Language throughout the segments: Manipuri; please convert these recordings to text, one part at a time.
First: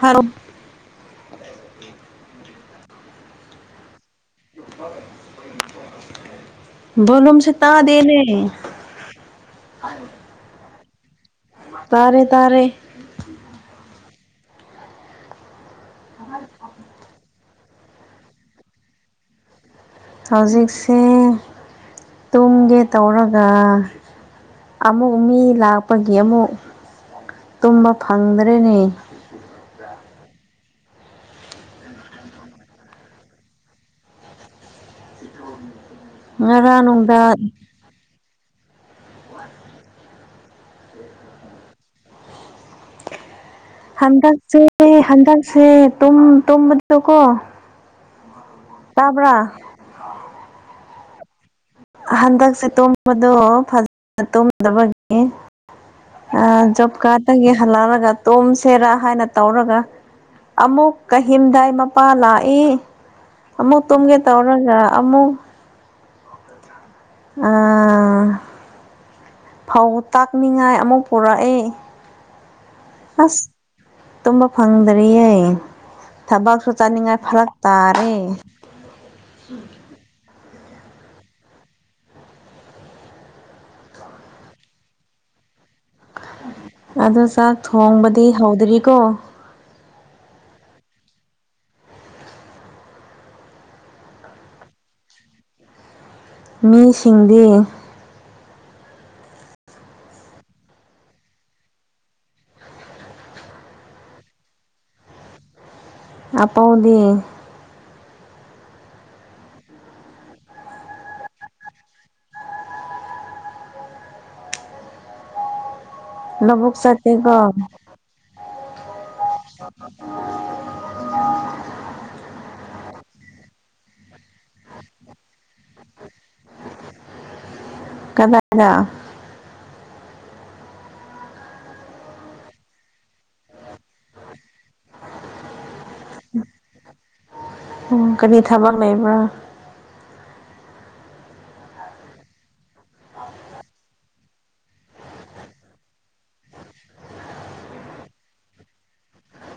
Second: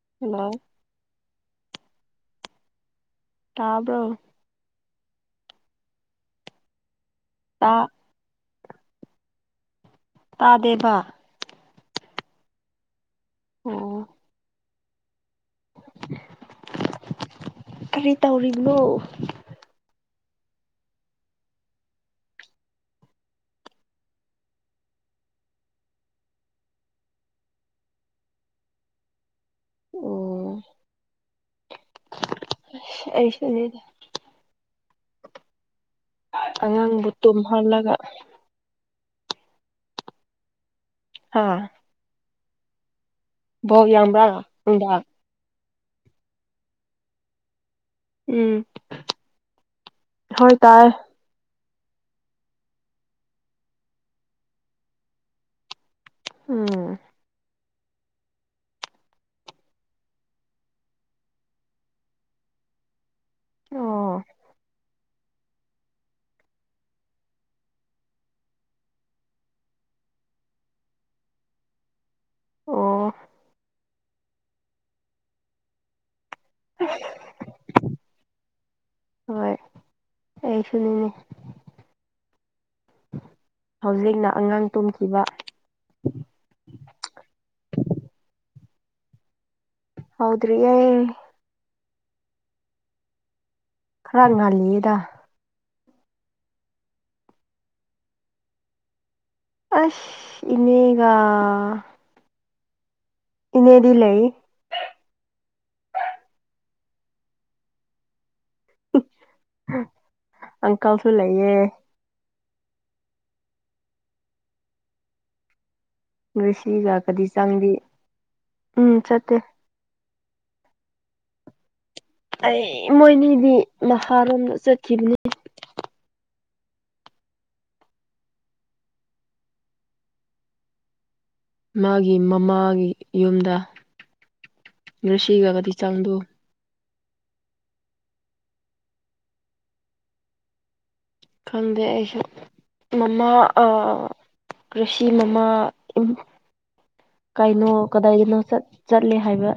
ꯍꯜꯂꯣ ꯂꯣ ꯇꯥꯕ꯭ꯔꯣ ꯚꯣꯂꯨꯝꯁꯦ ꯇꯥꯗꯦꯅꯦ [inaudible] ꯇꯥꯗꯦꯕ ꯇꯥꯔꯦ ꯇꯥꯔꯦ ꯑꯣ [inaudible] [inaudible] ꯀꯔꯤ ꯇꯧꯔꯤꯅꯣ ꯍꯧꯖꯤꯛꯁꯦ ꯇꯨꯝꯒꯦ ꯇꯧꯔꯒ ꯑꯃꯨꯛ ꯃꯤ ꯂꯥꯛꯄꯒꯤ ꯑꯃꯨꯛ ꯇꯨꯝꯕ ꯐꯪꯗ꯭ꯔꯦꯅꯦ ꯑꯣ ꯑꯩꯁꯨꯅꯤꯗ ꯉꯔꯥꯡ ꯑꯉꯥꯡꯗꯤ ꯅꯨꯡꯗꯥꯡ ꯇꯨꯝꯍꯜꯂꯒ [inaudible] ꯍꯥ ꯕꯣꯜ ꯌꯥꯝꯕ꯭ꯔꯥ ꯍꯟꯗꯛꯆꯦ ꯅꯨꯡꯗꯥꯡ ꯍꯟꯗꯛꯁꯦ ꯇꯨꯝ ꯇꯨꯝꯕꯗꯀꯣ ꯎꯝ ꯇꯥꯕ꯭ꯔꯥ ꯍꯣꯏ ꯇꯥꯏ ꯍꯟꯗꯛꯁꯦ [inaudible] ꯑꯥ ꯎꯝ ꯖꯣꯕ ꯀꯥꯠꯇꯒꯤ ꯍꯜꯂꯛꯔꯒ ꯇꯣꯝꯁꯦꯔꯥ ꯍꯥꯏꯅ ꯇꯧꯔꯒ ꯑꯃꯨꯛ ꯀꯍꯤꯝꯗꯥꯏ ꯃꯄꯥ ꯂꯥꯛꯏ ꯑꯃꯨꯛ ꯇꯨꯝꯒꯦ ꯑꯣ ꯇꯧꯔꯒ ꯑꯃꯨꯛ ꯑꯥ ꯐꯧ ꯇꯛꯅꯤꯡꯉꯥꯏ ꯑꯃꯨꯛ ꯄꯨꯔꯛꯑꯦ ꯑꯣ ꯑꯁ ꯇꯨꯝꯕ ꯐꯪꯗꯔꯤꯌꯦ ꯊꯕꯛꯁꯨ ꯆꯠꯅꯤꯡꯉꯥꯏ ꯐꯔꯛ ꯇꯥꯔꯦ ꯍꯣꯏ ꯑꯩꯁꯨꯅꯤꯅꯦ ꯍꯧꯖꯤꯛꯅ ꯑꯉꯥꯡ ꯇꯨꯝꯈꯤꯕ ꯑꯗꯣ ꯆꯥꯛ ꯊꯣꯡꯕꯗꯤ ꯍꯧꯗ꯭ꯔꯤꯀꯣ ꯍꯧꯗ꯭ꯔꯤꯌꯦ ꯈꯔ ꯉꯜꯂꯤꯌꯦꯗ ꯃꯤꯁꯤꯡꯗꯤ ꯑꯁ ꯏꯅꯦꯒ ꯏꯅꯦꯗꯤ ꯂꯩ ꯑꯄꯥꯎꯗꯤ ꯑꯪꯀꯜꯁꯨ ꯂꯩꯌꯦ ꯂꯧꯕꯨꯛ [unintelligible] ꯆꯠꯇꯦꯀꯣ ꯆꯪꯗꯤ ꯎꯝ ꯆꯠꯇꯦ [inaudible] ꯑꯩ ꯃꯣꯏꯅꯤꯗꯤ ꯅꯍꯥꯔꯣꯟꯒ ꯆꯠꯈꯤꯕꯅꯦ ꯀꯗꯥꯏꯗ ꯃꯥꯒꯤ ꯃꯃꯥꯒꯤ ꯌꯨꯝꯗ ꯉꯥꯁꯤꯒꯒꯗꯤ ꯆꯪꯗꯨ ꯑꯣ ꯀꯔꯤ ꯊꯥꯕꯛ ꯂꯩꯕ꯭ꯔꯥ ꯈꯪꯗꯦ ꯑꯩꯁꯨ ꯃꯃꯥ ꯑꯥ ꯀ꯭ꯔꯤꯁꯤ ꯃꯃꯥ ꯀꯩꯅꯣ ꯀꯗꯥꯏꯅꯣ ꯆꯠ ꯆꯠꯂꯦ ꯍꯥꯏꯕ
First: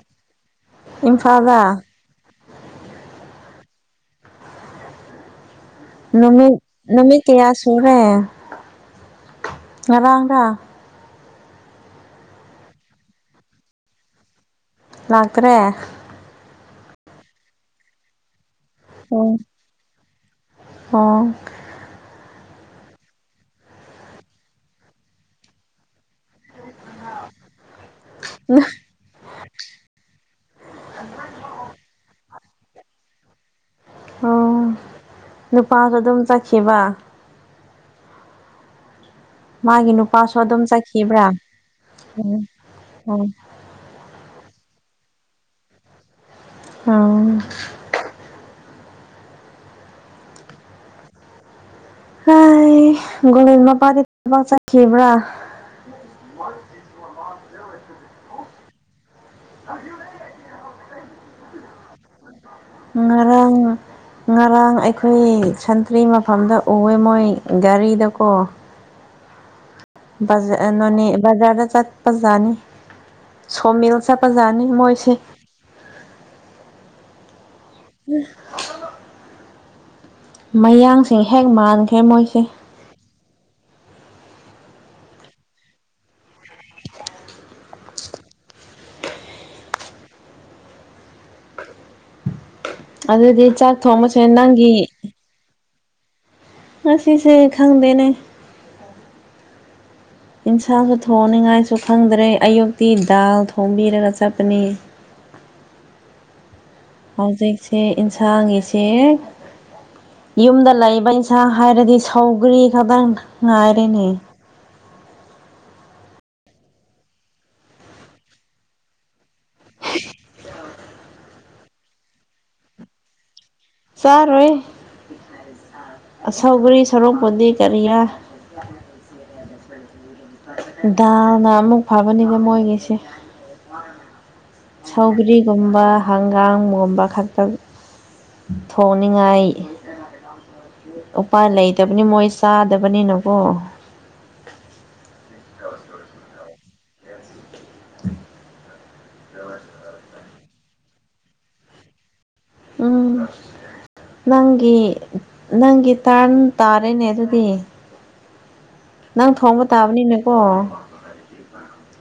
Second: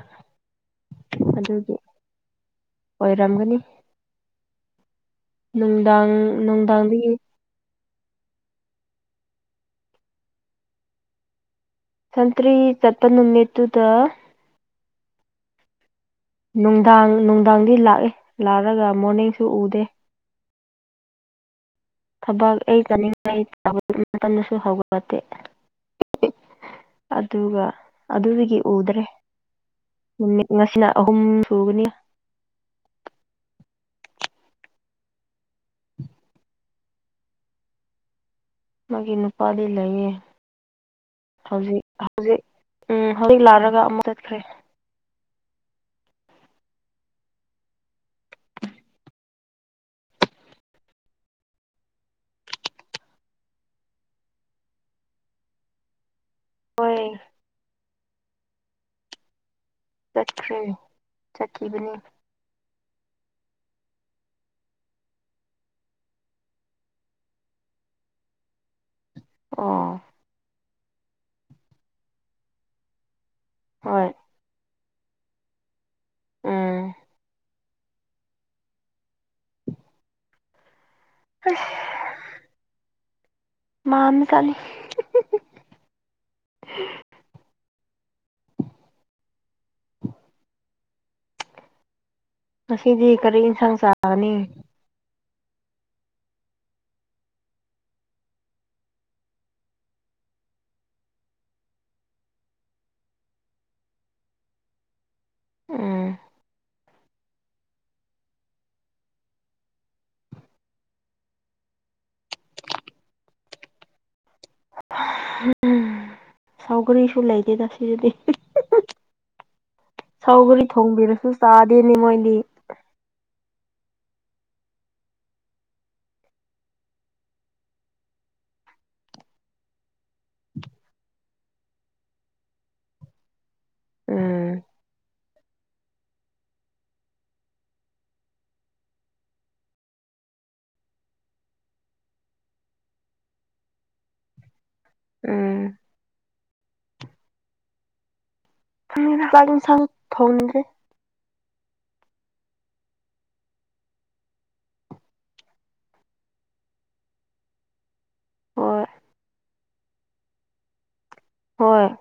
ꯏꯝꯐꯥꯜꯗ ꯑꯗꯨꯒꯤ ꯑꯣꯏꯔꯝꯒꯅꯤ ꯅꯨꯡꯗꯥꯡ ꯅꯨꯃꯤꯠ ꯅꯨꯡꯗꯥꯡꯗꯒꯤ ꯅꯨꯃꯤꯠ ꯀꯌꯥ ꯁꯨꯔꯦ ꯉꯔꯥꯡꯔ ꯁꯟꯇ꯭ꯔꯤ ꯆꯠꯄ ꯅꯨꯃꯤꯠꯇꯨꯗ ꯂꯥꯛꯇ꯭ꯔꯦ ꯅꯨꯡꯗꯥꯡ ꯅꯨꯡꯗꯥꯡꯗꯤ ꯂꯥꯛꯑꯦ ꯂꯥꯛꯔꯒ ꯑꯣ ꯃꯣꯔꯅꯤꯡꯁꯨ ꯎꯗꯦ ꯑꯣ ꯊꯕꯛ ꯑꯩ [inaudible] ꯑꯗꯨꯒ ꯑꯗꯨꯗꯒꯤ ꯎꯗ꯭ꯔꯦ ꯅꯨꯃꯤꯠ ꯉꯁꯤꯅ ꯑꯍꯨꯝ ꯁꯨꯒꯅꯤ ꯑꯣ ꯅꯨꯄꯥꯖꯨ ꯑꯗꯨꯝ ꯆꯠꯈꯤꯕ ꯃꯥꯒꯤꯅꯨ ꯄꯥꯥꯗꯤ ꯃꯥꯒꯤ ꯂꯩꯌꯦ ꯅꯨꯄꯥꯁꯨ ꯑꯗꯨꯝ ꯆꯠꯈꯤꯕ꯭ꯔꯥ ꯍꯧꯖꯤꯛ ꯎꯝ ꯎꯝ ꯍꯧꯖꯤꯛ [inaudible] ꯂꯥꯛꯔꯒ ꯑꯃꯨꯛ ꯆꯠꯈ꯭ꯔꯦ ꯑ ꯍꯥꯏ ꯒꯣꯕꯤꯟ ꯃꯄꯥꯥꯗꯤ ꯊꯕꯛ ꯆꯠꯈꯤꯕ꯭ꯔꯥ ꯑꯣꯏ [inaudible] [inaudible] ꯆꯠꯈ꯭ꯔꯦ ꯆꯠꯈꯤꯕꯅꯦ ꯉꯥꯔꯥꯡ ꯉꯔꯥꯡ ꯑꯩꯈꯣꯏ ꯁꯟꯇ꯭ꯔꯤ ꯃꯐꯝꯗ ꯎꯑꯦ ꯃꯣꯏ ꯒꯥꯔꯤꯗꯀꯣ ꯑꯣ ꯕꯥꯖ ꯅꯣꯅꯦ ꯕꯖꯥꯔꯗ ꯆꯠꯄꯖꯥꯅꯤ ꯁꯣꯃꯤꯜ ꯍꯣꯏ ꯆꯠ ꯄꯖꯥꯅꯤ ꯃꯣꯏꯁꯦ ꯎꯝ [inaudible] ꯃꯌꯥꯡꯁꯦ ꯍꯦꯛ ꯑꯁ ꯃꯥꯟꯈ꯭ꯔꯦ ꯃꯣꯏꯁꯦ ꯃꯥꯟꯁꯅꯤ [inaudible] ꯉꯁꯤꯗꯤ ꯀꯔꯤ ꯏꯟꯁꯥꯡ ꯆꯥꯔꯅꯤ ꯏ ꯉꯥꯁꯤ ꯁꯦ ꯈꯪꯗꯦꯅꯦ ꯏꯟꯁꯥꯡꯁꯨ ꯊꯣꯡꯅꯤꯡꯉꯥꯏꯁꯨ ꯈꯪꯗ꯭ꯔꯦ ꯑꯌꯨꯛꯇꯤ ꯗꯥꯜ ꯊꯣꯡꯝꯕꯤꯔꯒ ꯆꯠꯄꯅꯤ ꯎꯝ ꯍꯧꯖꯤꯛꯁꯦ ꯏꯟꯁꯥꯡꯒꯤꯁꯦ ꯌꯨꯝꯗ ꯂꯩꯕ ꯏꯟꯁ ꯏꯟꯁꯥꯡ ꯍꯥꯏꯔꯗꯤ ꯁꯧꯒ꯭ꯔꯤ ꯈꯛꯇꯪ ꯉꯥꯏꯔꯦꯅꯦ ꯁꯥꯎꯒ꯭ꯔꯤꯁꯨ ꯂꯩꯗꯦꯗ ꯁꯤꯗꯤ ꯁꯧꯒꯔꯤ ꯊꯣꯡꯕꯤꯔꯁꯨ ꯆꯥꯗꯦꯅꯦ ꯃꯣꯏꯗꯤ ꯆꯥꯔꯣꯏ ꯑ ꯁꯥꯎꯒ꯭ꯔꯤ ꯁꯔꯣꯛꯄꯨꯗꯤ ꯀꯔꯤꯔ [inaudible] ꯗꯥꯜꯅ ꯑꯃꯨꯛ ꯐꯕꯅꯤꯕ ꯃꯣꯏꯒꯤꯁꯦ ꯎꯝ ꯁꯧꯒ꯭ꯔꯤꯒꯨꯝꯕ ꯍꯪꯒꯥꯝꯒꯨꯝꯕ ꯈꯛꯇ ꯊꯣꯡꯅꯤꯡꯉꯥꯏ ꯎꯄꯥꯏ ꯂꯩꯇꯕꯅꯤ ꯃꯣꯏ ꯆꯥꯗꯕꯅꯤꯅꯀꯣ ꯎꯝ [inaudible] [inaudible] ꯎꯝ ꯅꯪꯒꯤ ꯅꯪꯒꯤ ꯇꯥꯔ꯭ꯟ ꯇꯥꯔꯦꯅꯦ ꯑꯗꯨꯗꯤ ꯍꯣꯏ ꯅꯪ ꯊꯣꯡꯕ ꯇꯥꯕꯅꯤꯅꯦꯀꯣ ꯍꯣꯏ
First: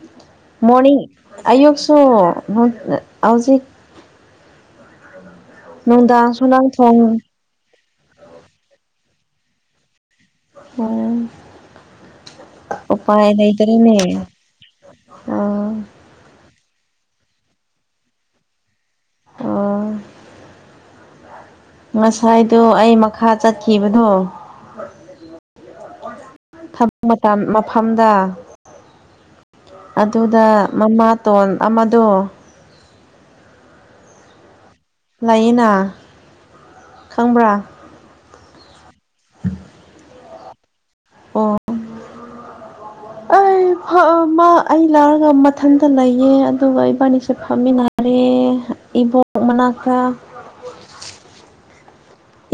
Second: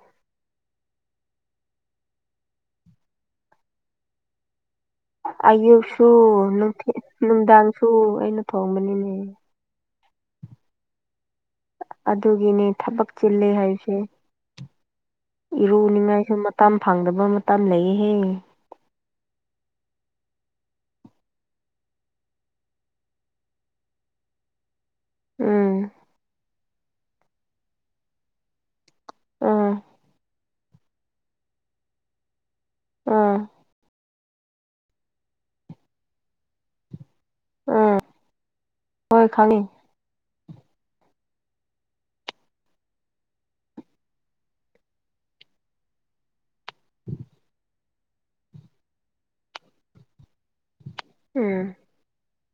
ꯃꯣꯔꯅꯤꯡ ꯑꯌꯨꯛꯁꯨ ꯍꯧꯖꯤꯛ ꯑꯌꯨꯛꯁꯨ ꯅꯨꯡꯗꯥꯡꯁꯨ ꯅꯪ ꯅꯨꯡꯊꯤꯟ ꯊꯣꯡ ꯅꯨꯡꯗꯥꯡꯁꯨ ꯑꯩꯅ ꯊꯣꯡꯕꯅꯤꯅꯦ [unintelligible] ꯑꯗꯨꯒꯤꯅꯦ ꯊꯕꯛ ꯎꯄꯥꯏ ꯆꯤꯜꯂꯦ ꯍꯥꯏꯔꯤꯁꯦ ꯂꯩꯇꯔꯦꯅꯦ ꯑꯥ ꯏꯔꯨꯅꯤꯡꯉꯥꯏꯁꯨ ꯃꯇꯝ ꯐꯪꯗꯕ ꯃꯇꯝ ꯂꯩꯌꯦꯍꯦ ꯑꯣ꯫ ꯉꯁꯥꯏꯗꯣ ꯑꯩ ꯃꯈꯥ ꯆꯠꯈꯤꯕꯗꯣ [inaudible] ꯎꯝ꯫ [inaudible] ꯃꯐꯝꯗ ꯎꯝ ꯑꯗꯨꯗ ꯃꯃꯥ ꯇꯣꯟ ꯑꯃꯗꯣ ꯑꯥ ꯂꯌꯦꯅꯥ ꯈꯪꯕ꯭ꯔꯥ ꯑꯥ ꯍꯣꯏ ꯈꯪꯉꯦ ꯑꯣ ꯑꯩ ꯐꯑꯃ ꯑꯩ ꯂꯥꯛꯔꯒ ꯃꯊꯟꯇ ꯂꯩꯌꯦ ꯑꯗꯨꯒ ꯏꯕꯥꯅꯤꯁꯦ ꯐꯝꯃꯤꯅ ꯔꯦ ꯏꯕꯣꯛ ꯃꯅꯥꯛꯇ ꯎꯝ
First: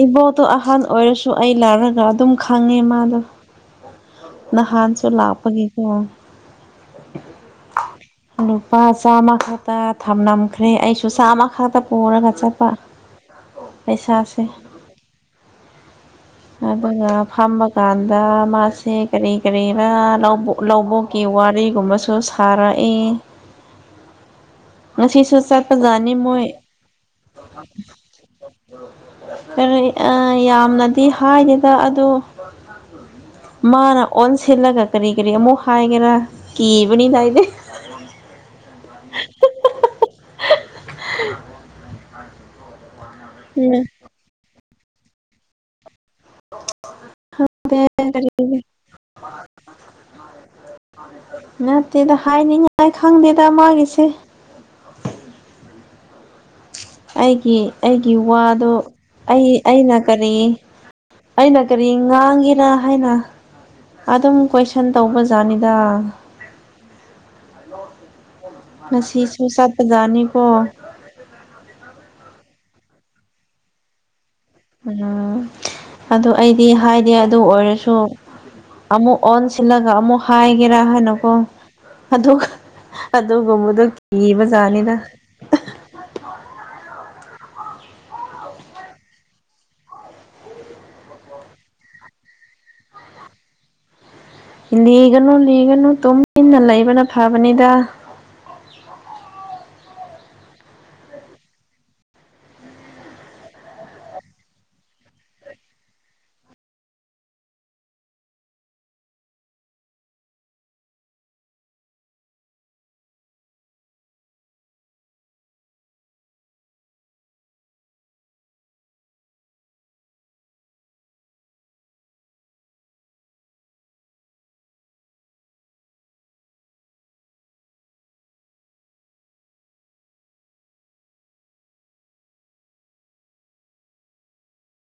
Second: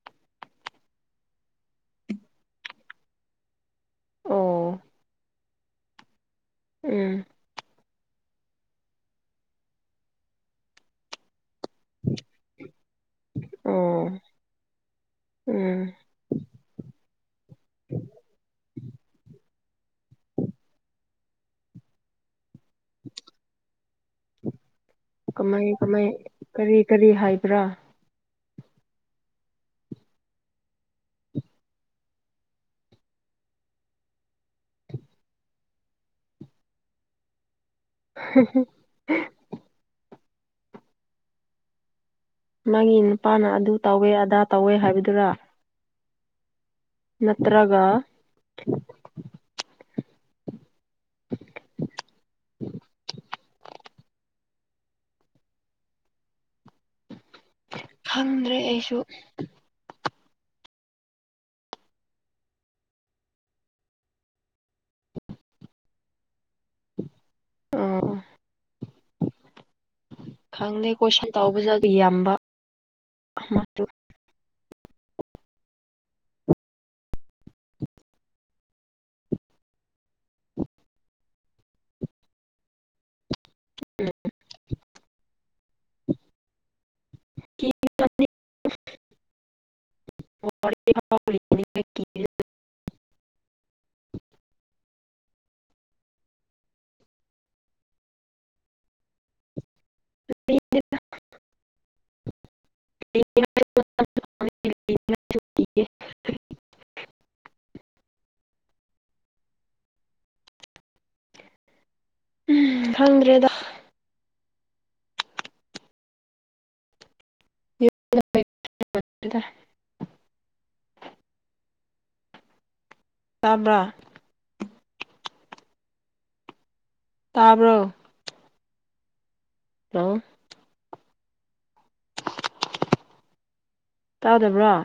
ꯏꯕꯣꯇꯣ ꯑꯍꯟ ꯑꯣꯏꯔꯁꯨ ꯑꯩ ꯂꯥꯔꯒ ꯑꯗꯨꯝ ꯈꯪꯉꯦ ꯃꯥꯗꯣ ꯑꯣ ꯅꯍꯥꯟꯁꯨ ꯂꯥꯛꯄꯒꯤꯀꯣ ꯎꯝ ꯂꯨꯄꯥ ꯆꯥꯝꯃ ꯈꯛꯇ ꯊꯝꯂꯝꯈ꯭ꯔꯦ ꯑꯩꯁꯨ ꯆꯥꯝꯃ ꯈꯛꯇ ꯄꯨꯔꯒ ꯆꯠꯄ ꯑꯣ ꯄꯩꯁꯥꯁꯦ ꯎꯝ ꯑꯗꯨꯒ ꯐꯝꯕ ꯀꯥꯟꯗ ꯃꯥꯁꯦ ꯀꯔꯤ ꯀꯔꯤꯔꯥ ꯂꯧꯕꯨ ꯂꯧꯕꯨꯛ ꯀꯤ ꯋꯥꯔꯤꯒꯨꯝꯕꯁꯨ ꯁꯥꯔꯛꯏ ꯉꯁꯤꯁꯨ ꯀꯃꯥꯏ ꯀꯃꯥꯏ ꯆꯠꯄꯖꯥꯅꯤ ꯃꯣꯏ ꯀꯔꯤ ꯀꯔꯤ ꯍꯥꯏꯕ꯭ꯔꯥ ꯀꯔꯤ ꯑꯥ ꯌꯥꯝꯅꯗꯤ ꯍꯥꯏꯗꯦꯗ ꯑꯗꯣ ꯃꯥꯅ ꯑꯣꯟꯁꯤꯜꯂꯒ ꯀꯔꯤ ꯀꯔꯤ ꯑꯃꯨꯛ ꯍꯥꯏꯒꯦꯔꯥ ꯀꯤꯕꯅꯤꯗ ꯑꯩꯗꯤ [inaudible] ꯃꯥꯒꯤ ꯅꯨꯄꯥꯅ ꯑꯗꯨ ꯇꯧꯋꯦ ꯑꯗꯥ ꯇꯧꯋꯦ ꯍꯥꯏꯕꯗꯨꯔꯥ ꯅꯠꯇ꯭ꯔꯒ [inaudible] ꯅꯠꯇꯦꯗ ꯍꯥꯏꯅꯤꯡꯉꯥꯏ ꯈꯪꯗꯦꯗ ꯃꯥꯒꯤꯁꯦ ꯑꯩꯒꯤ ꯑꯩꯒꯤ ꯈꯪꯗ꯭ꯔꯦ ꯋꯥꯗꯣ ꯑꯩꯁꯨ ꯑꯩ ꯑꯩꯅ ꯀꯔꯤ ꯑꯩꯅ ꯀꯔꯤ ꯉꯥꯡꯒꯦꯅ ꯍꯥꯏꯅ ꯑꯗꯨꯝ ꯀꯣꯏꯁꯟ ꯇꯧꯕꯖꯥꯠꯅꯤꯗ [inaudible] ꯑꯣ ꯉꯁꯤꯁꯨ ꯆꯠꯄꯖꯥꯠꯅꯤ ꯀꯣ ꯈꯪꯗꯦ ꯀꯣꯏꯁꯟ ꯇꯧꯕꯖꯗꯤ ꯌꯥꯝꯕ ꯃꯇꯨ ꯑꯣꯖꯥ ꯑꯗꯨ ꯑꯩꯗꯤ ꯍꯥꯏꯗꯦ ꯑꯗꯨ ꯑꯣꯏꯔꯁꯨ ꯑꯃꯨꯛ ꯑꯣꯟꯁꯤꯜꯂꯒ ꯑꯃꯨꯛ ꯍꯥꯏꯒꯦꯔꯥ ꯍꯥꯏꯅꯀꯣ ꯑꯗꯨꯒ ꯑꯗꯨꯒꯨꯝꯕꯗꯣ ꯀꯤꯕꯖꯥꯠꯅꯤꯗ꯫ [inaudible] [inaudible] ꯂꯤꯒꯅꯨ ꯂꯤꯒꯅꯨ ꯇꯨꯝ ꯏꯟꯅ ꯂꯩꯕꯅ ꯐꯕꯅꯤꯗ꯫ [inaudible] ꯎꯝ ꯈꯪꯗ꯭ꯔꯦꯗ꯫ [inaudible] ꯇꯥꯕ꯭ꯔꯥ꯫ ꯇꯥꯕ꯭ꯔꯣ꯫ ꯂꯣ꯫ ꯇꯥꯗꯕ꯭ꯔ‌ꯣ꯫